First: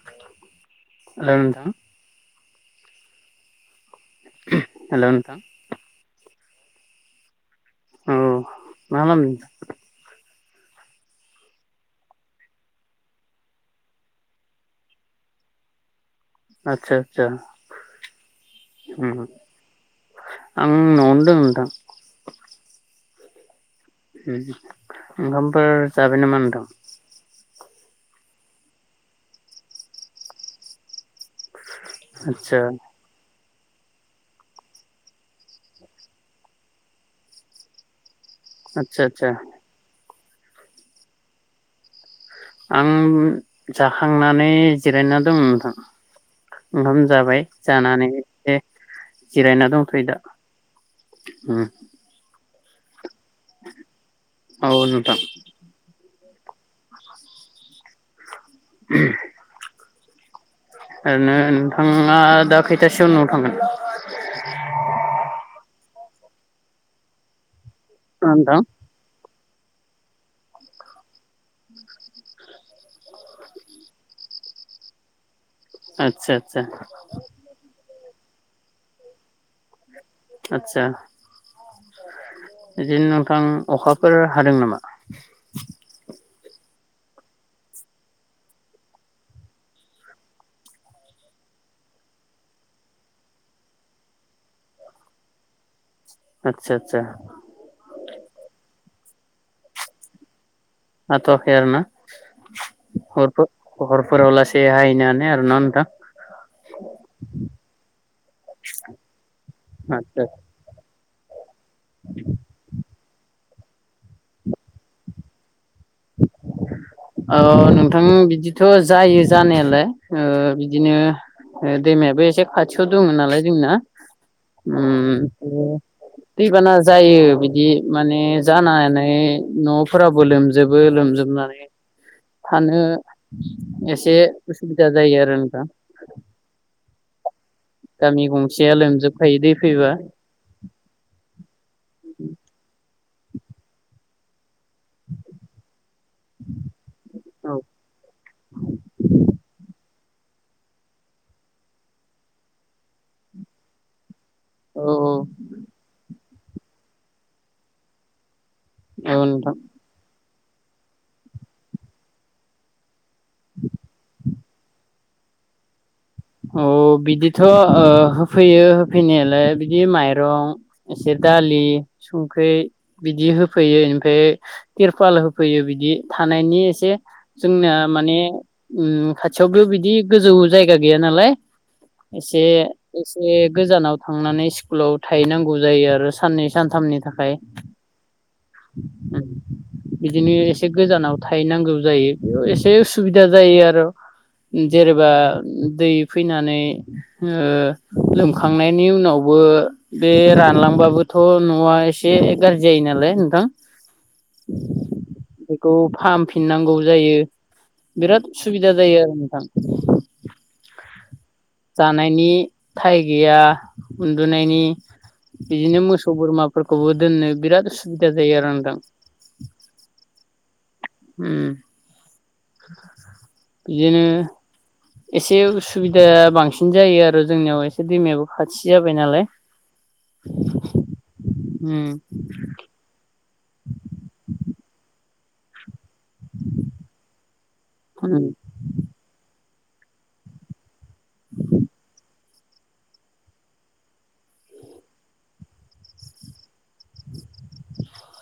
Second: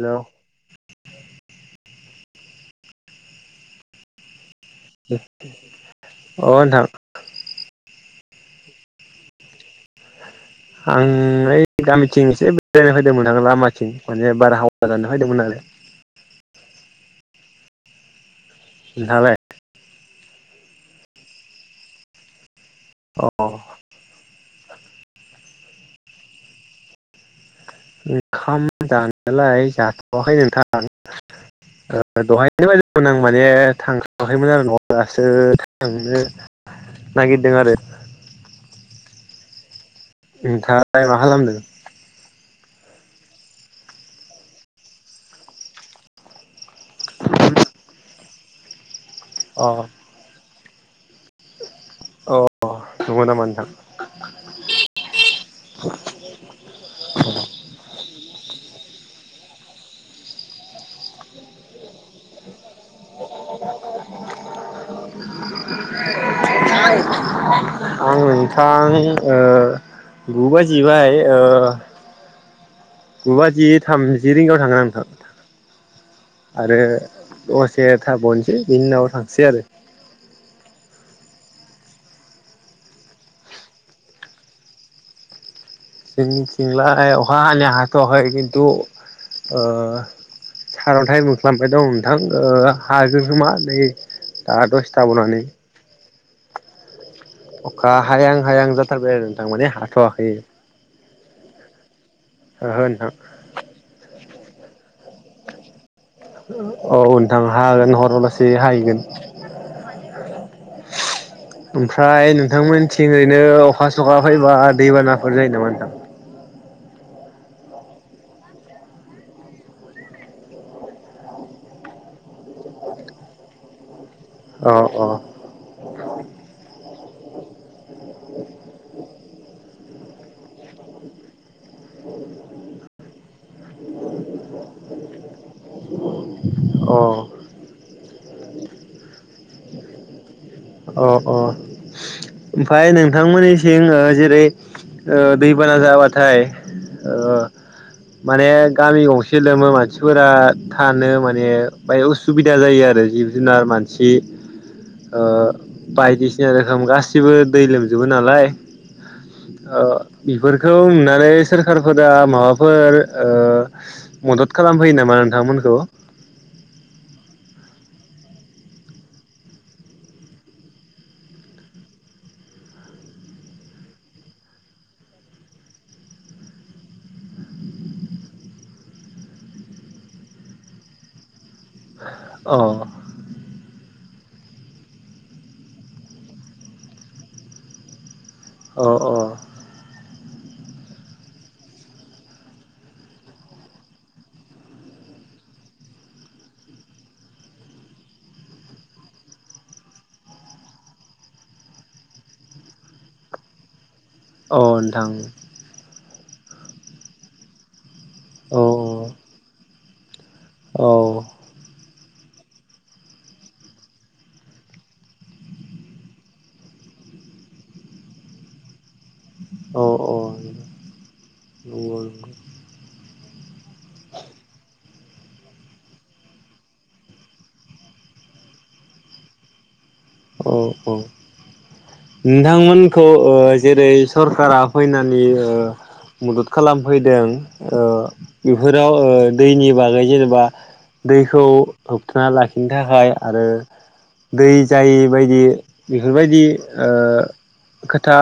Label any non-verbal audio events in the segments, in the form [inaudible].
हेल' औ नोंथां। हेल' नोंथां [unintelligible] अ नोंथां। उम। मा मामि? आङो ओइ गामिथिं एसे बेरायनो फैदोंमोन आं लामाथिं माने बाराहावा जानो फैदोंमोन आरो आतसा आतसा। होम। नोंथाङालाय आं न'आवनो दं नोंथां। [inaudible] अ। उम ओंखामफोर जाबाम नामा नोंथां? ओंखाम जानायालाय जाथ'वाखै नोंथां। ओ आदसा दहायन [unintelligible] माने थांथ'आखैमोन आरो न'आव दासो थांनो नागिरदों आरो। आतसा आतसा। नोंथाङालाय मा खालामदों? आं जाखांनानै जिरायना दं नोंथां। ओंखाम जाबाय जानानै से जिरायना अ दंथ'यो दा। होम। अ। नगौ नामा नोंथां? औ नोंथां [inaudible] [inaudible] [inaudible] ओरैनो नों थाङा दा खैथासोआव न आं [inaudible] [inaudible] आं नोंथां ओ गु बाजिबाय ओ गु बाजि थामजि रिंगायाव थांगोन आं आदसा आदसा नोंथां। आरो दसे थाब'नोसै बिनि उनावाव थांसै आरो। आदसा बिदिनो नोंथां अखाफोर हादों नामा? जोंनिथिंलाय अखा हानाया हाथ'वाखै खिन्थु ओ सारन्थाइ मोख्लाबाय दं नोंथां ओ हागोन खोमा नै दा दसे थाबावनानै। आतसा आतसा। अखा हायां हायां जाथारबाय आरो नोंथां माने हाथ'वाखै। आाथ'आखै आरोना? ओहो नोंथां। [inaudible] फोराव लासे हाहैनो आरो ना नोंथां? से हायैगोन। [unintelligible] ओमफ्राय नोंथांमोनथिं बिदिनो अखा सखा फैबा दैबानाफोर जायो नामा नोंथां अ नोंथां बिदिथ' जायो जानायालाय बिदिनो दैमायाबो एसे खाथियाव दङ नालाय जोंना अ अ [unintelligible] दैबाना जायो बिदि माने जानानै न'फोराबो लोमजोबो लोमजोबनानै थानो एसे उसुबिदा जायो आरो नों दा अ गामि गंसेया लोमजोबखायो दै फैबा अ अ ओमफाय नोंथांमोननिसिम जेरै दैबाना जाबाथाय औ माने गामि गंसे लोमो मानसि मानसिफोरा थानो माने बाय उसुबिदा जायो आरो जिब जुनार मानसि औ ओ बायदिसिना रोखोम गासिबो दै लोमजोबो नालाय औ औ नोंथां ओ बेफोरखौ नुनानै सोरखारफोरा माबाफोर ओ मदद खालामफैयो नामा नोंथांमोनखौ अ बिदिथ' होफैयो होफैनायालाय बिदि माइरं एसे दालि संख्रि बिदि होफैयो ओनिफ्राय तिरपाल होफैयो बिदि थानायनि एसे जोंना माने खाथियावबो बिदि गोजौ जायगा गैया नालाय एसे अ एसे गोजानाव थांनानै स्कुलाव थाहैनांगौ जायो आरो साननै सानथामनि थाखाय अ अ बिदिनो एसे गोजानाव थाहैनांगौ जायो एसे उसुबिदा जायो आरो जेनेबा दै फैनानै लोमखांनायनि उनावबो बे रानलांबाबोथ' न'आ एसे गाज्रि जायो नालाय नोंथां। अ नोंथां। बेखौ फाहामफिननांगौ जायो बिराद औ उसुबिदा जायो आरो नोंथां। औ जानायनि थाइ गैया उन्दुनायनि बिदिनो मोसौ बोरमाफोरखौबो दोननो बिराद उसुबिदा जायो आरो नोंथां। अ औ उम [unintelligible] बिदिनो एसे उसुबिदा बांसिन जायो आरो जोंनियाव एसे दैमायाबो खाथि जाबाय नालाय। औ औ उम नोंथांमोनखौ जेरै सरखारा फैनानै मदद खालामफैदों उम बेफोराव दैनि बागै जेनेबा दैखौ होब थाना लाखिनो थाखाय आरो दै जायि बायदि बेफोरबायदि खोथा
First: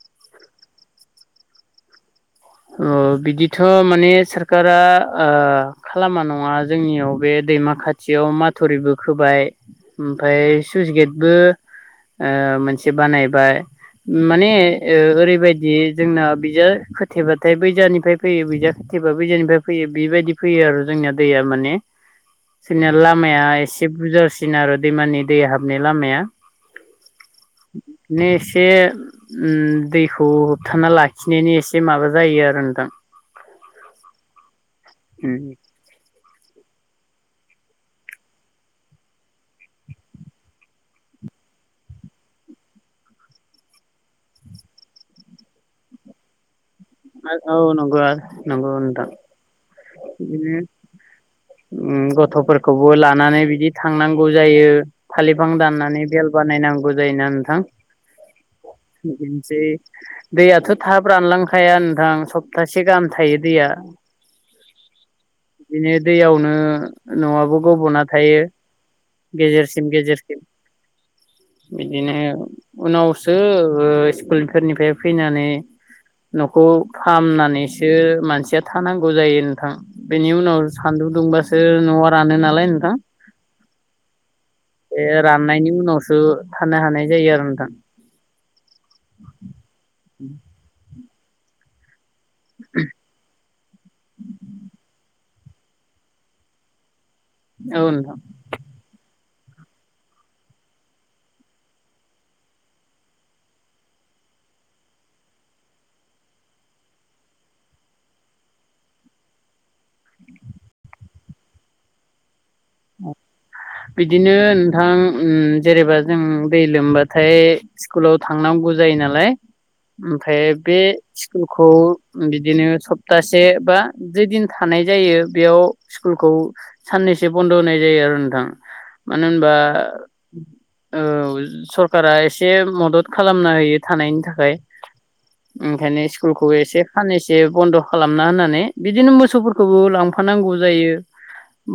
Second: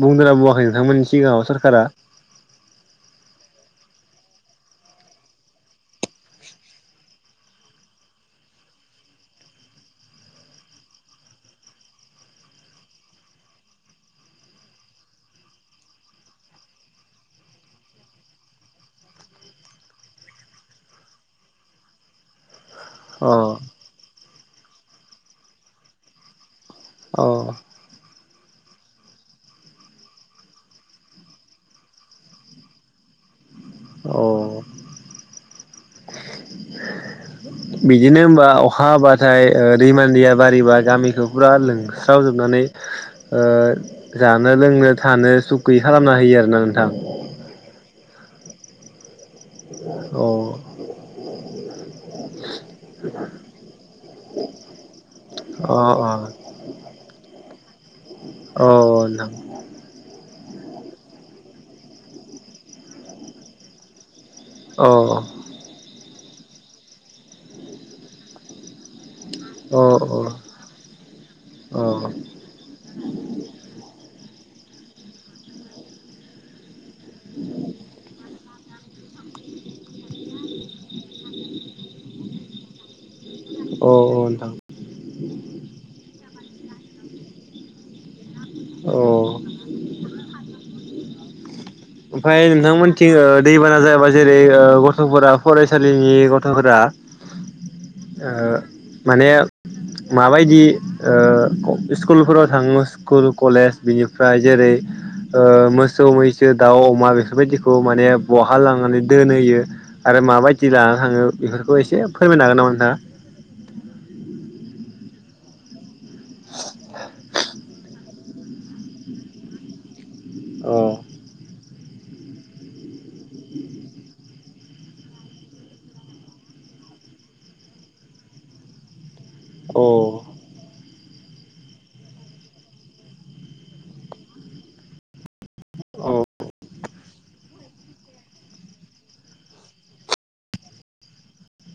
बुंदों ना बुवाखै नोंथांमोननि सिगाङाव सरखारा? अ बिदिथ' माने सखारा खालामा नङा जोंनियाव बे दैमा खाथियाव माथुरिबो खोबाय ओमफ्राय सुइस गेटबो मोनसे बानायबाय माने ओरैबायदि जोंना बिजो खोथेबाथाय बैजानिफ्राय फैयो बैजा खोथेबा बैजानिफ्राय फैयो बेबायदि फैयो आरो जोंना दैया माने। जोंनिया अ लामाया एसे बुरजासि न आरो दैमानि दै हाबनाय लामाया। अ [unintelligible] एसे दैखौ होबथाना लाखिनायनि ए से माबा जायो आरो नोंथां। औ उम बिदिनो होमबा अखा हाबाथाय दैमानि दैया बारिबा गामिखौ फुरा लोंस्रावजोबनानै जानो - लोंनो थानो सुख गैयै खालामना होयो आरो ना नों [unintelligible] औ नंगौ नांगौ नोंथां। अ बिदिनो गथ'फोरखौबो लानानै बिदि थांनांगौ जायो थालिर बिफां अ दाननानै बेेल बानायनांगौ जायोना नोंथां अ नोंथां बिदिनोसै दैयाथ' थाब रानलां खाया नोंथां सप्तासे गाहाम थायो दैया। औ बिदिनो दैयावनो न'आबो गब'ना थायो। अ गेजेरसिम अ गेजेरसिम अ अ बिदिनो उनावसो स्कुल फोरनिफ्राय फैनानै न'खौ फामनानैसो मानसिया थानांगौ जायो नोंथां बेनि उनाव सान्दुं दुंबासो न'आ रानो नालाय नोंथां नोंथां एह राननायनि उनावस थानो हानाय जायो आरो नोंथां औ ओमफ्राय नोंथांमोनथिं ओ दैबाना जायाबा जेरै ओ गथ'फोरा फरायसालिनि गथ'फोरा औ नोंथां ओ माने माबायदि ओ स्कुलफोराव थाङो स्कुल कलेज बिनिफ्राय जेरै ओ मोसौ मैसो दाउ, अमा बेफोरबायदिखौ माने बहा लांनानै दोनहोयो आ [unintelligible] बिदिनो नोंथां उम जेनेबा जों दै लोमबाथाय स्कुलाव थांनांगौ जायो नालाय ओमफ्राय नोंथाङा? बे अ स्कुलखौ बिदिनो सप्तासे बा जिदिन थानाय जायो बेयाव स्कुलखौ साननैसो बन्द' होनाय जायो आरो नोंथां मानो होनबा औ औ सरकारा एसे मदद खालामना होयो थानायनि थाखाय ओंखायनो स्कुलखौ एसे साननैसो बन्द' खालामना होननानै बिदिनो मोसौफोरखौबो लांफानांगौ जायो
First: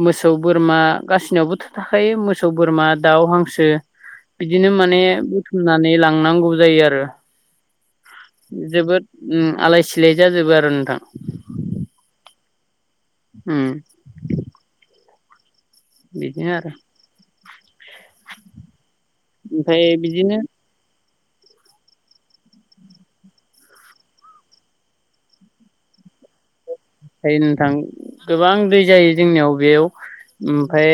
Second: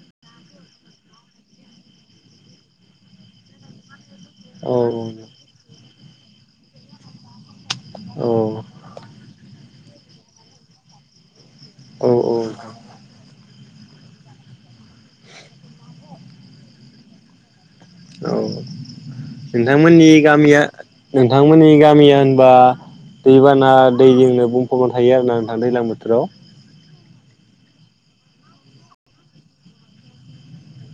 मोसौ बोरमा गासिनावबो थाखायो मोसौ बोरमा दाउ हांसो बिदिनो माने औ बुथुमनानै लां थांनांगौ जायो आरो औ जोबोद उम आलायसि सिलाय जाजोबो आरो नोंथां औ औ उम बिदिनो आरो औ ओमफ्राय नोंथांमोननि बिदिनो गामिया नोंथांमोननि गामिया होनबा दैबाना दैजोंनो बुंफबना थायो आरोना नोंथां दैलां बोथोराव ओमफ्राय नोंथां गोबां दै जायो जोंनियाव बेयाव ओमफ्राय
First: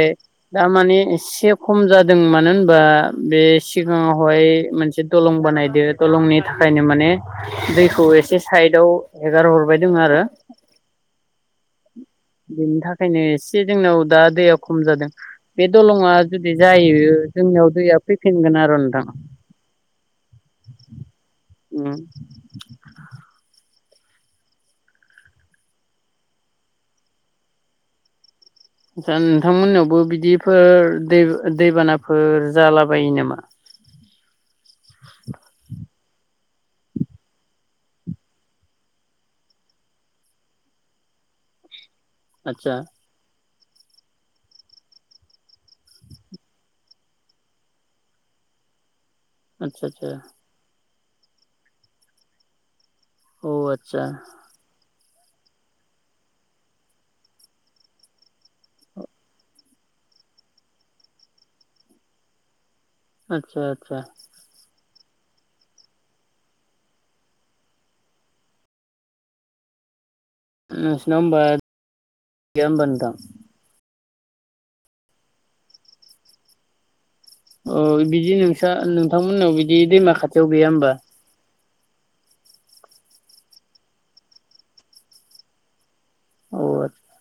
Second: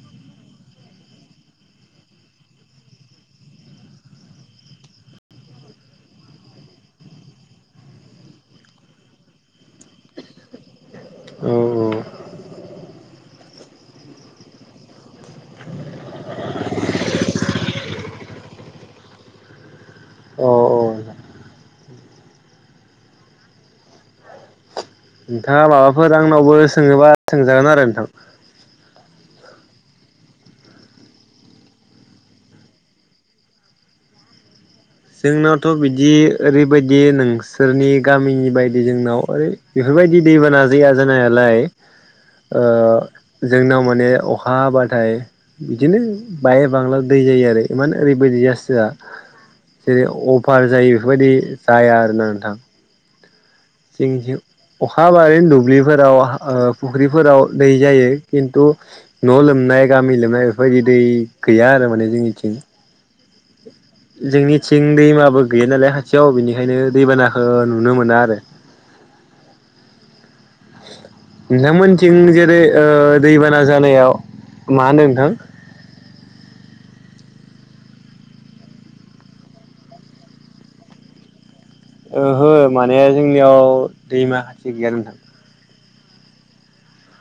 दामाने एसे खम जादों मानो होनबा बे सिगाङावहाय मोनसे दलं बानायदो दलंनि थाखायनो माने दैखौ एसे साइदआव हेगार हरबाय दङ आरो औ बिनि था खायनो एसे जोंनाव दा दैया खम जादों बे दलङा जुदि जायो जोंनियाव दैया फैफिनगोन आरो नोंथां। अह औ ओम। नोंथाङा माबाफोर आंनावबो सोङोबा सोंजागोन आरो नोंथां। दा नोंथांमोन नावबो बिदिफोर दै दैबानाफोर जालाबायो नामा? जोंनावथ' बि दि ओरैबायदि नोंसोरनि गामिनि बायदि जोंनाव ओरै बेफोरबायदि दैबाना जाया जानायालाय। ओ आतसा जोंनाव माने अखा हाबाथाय बिदिनो बाय बांला दै जायो आरो इमान ओरैबायदि जासोआ। आतसा जेरै आतसा अभार जायो । बेफोरबायदि जाया आरोना नोंथां। औ आतसा जोंनिथिं अ खा हाबाय दुब्लिफोराव ओ फुख्रिफोराव दै जायो खिन्थु न' लोमनाय गामि लोमनाय बेफोरबायदि दै गैया आरो माने जोंनिथिं। आच्छा। जोंनिथिं दैमाबो गैया नालाय खाथियाव बेनिखायनो दैबानाखो नुनो मोना आरो। नोंसिनाव होमबा नोंथांमोनथिं जेरै गैया ओ होमबा नोंथां दैबाना जानायाव। मा होनदों नोंथां? अ बिदि नोंसा नोंथांमोननाव बिदि दैमा खाथियाव गैया होमबा? ओहो माने जोंनियाव दैमा खाथि गैया नोंथां। अ आच्छा।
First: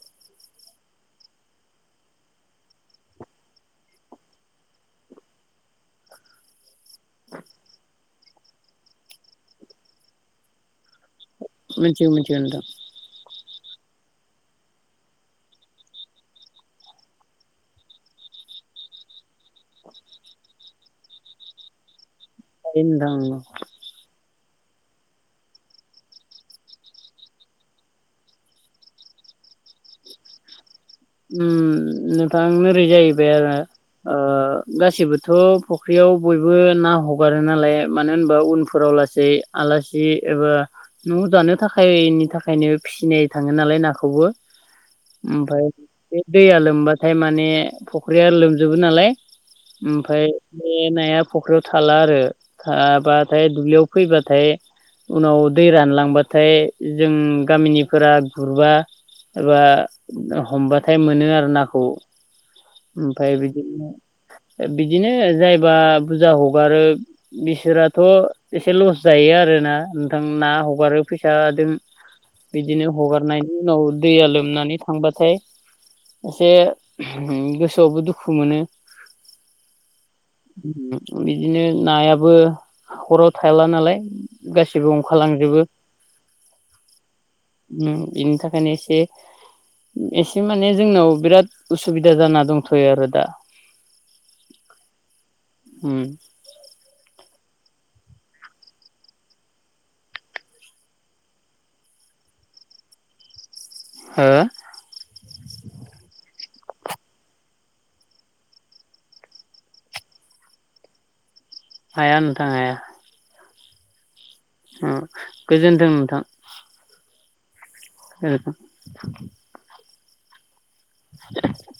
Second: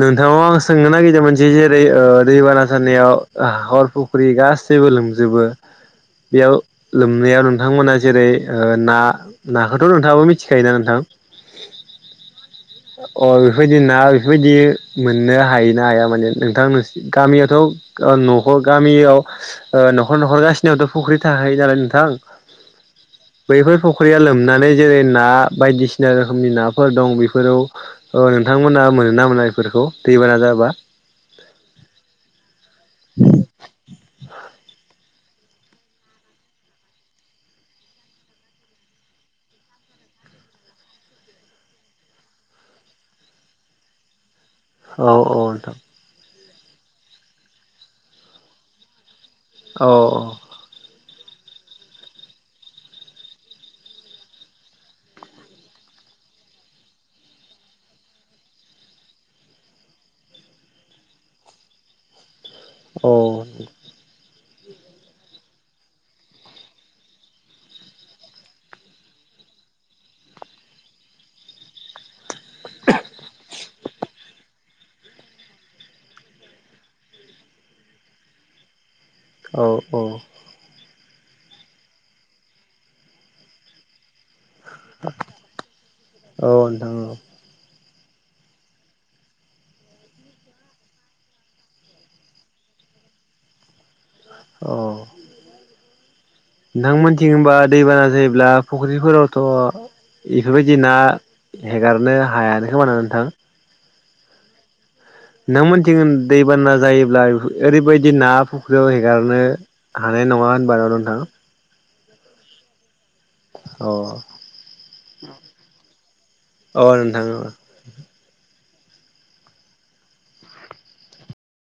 नोंथांनाव आं सोंनो नागिरदोंमोन जि जेरै ओ दैबाना जानायाव हाखर फुख्रि गासैबो लोमजोबो बेयाव लोमनायाव नोंथांमोना जेरै ओ ना नाखौथ' नोंथाङाबो मिथिखायोना नोंथां? मोनथियो मोनथियो नोंथां। अ बेफोरबायदि ना बेफोरबायदि मोननो हायो ना हाया माने नोंथां नोंस गामियावथ' ओ न'खर गामियाव ओ न'खर न'खर गासिनियावथ' फख्रि थाखायो नालाय नोंथां । थारैनो नोंथां नोंगौ। नानै जेरै ना बायदिसिना रोखोमनि नाफोर दं बे फोराव ओ‌ नोंथांमोना मोनोना मोना बेफोरखौ दैबाना जाबा? उम नोंथां ओरै जाहैबाय आरो ओ गासिबोथ' फख्रियाव बयबो ना हगारो नालाय मानो होनबा उनफोराव लासै आलासि एबा न' दानो थाखायनि थाखायनो फिसिनाय थाङो नालाय नाखौबो । औ औ‌ नोंथां । बे दैया लोमबाथाय माने फख्रिया लोमजोबो नालाय । औ ओमफाय बे नाया फख्रियाव थाला आरो थाबाथाय दुब्लियाव फैबाथाय उनाव दै रानलांबाथाय जों गामिनिफोरा गुरबा एबा हमबाथाय मोनो आरो नाखौ । औ ओमफाय बिदिनो‌ ओ बिदिनो जायबा बुरजा हगारो बिसोराथ' एसे लस जायो आरोना नोंथां ना हगारो फैसाजों । बिदिनो हगारनायनि उनाव दैया लोमनानै थांबाथाय एसे गोसोआवबो दुखु मोनो । औ औ। बिदिनो नायाबो हाखराव थाला नालाय गासिबो ओंखारालांजोबो। औ नोंथां ओम बिदि थाखायानि एसे। एसे माने जोंनाव बिराद उसुबिदा जाना दंथ'यो आरो दा । औ। उम । नोंथांमोनथिं होनबा दैबाना जायोब्ला फुख्रिफोरावथ' इफोरबायदि ना हेगारनो हायानो खोमाना नोंथां? हो? नोंमोनथिगोन दैबाना जायोब्ला ओरैबायदि ना फुख्रियाव हेगारनो हानाय नङा होनबा नोंथाङा । हाया नोंथां हाया। अ । अ गोजोन्थों नोंथां । अ [inaudible] ओ। [inaudible]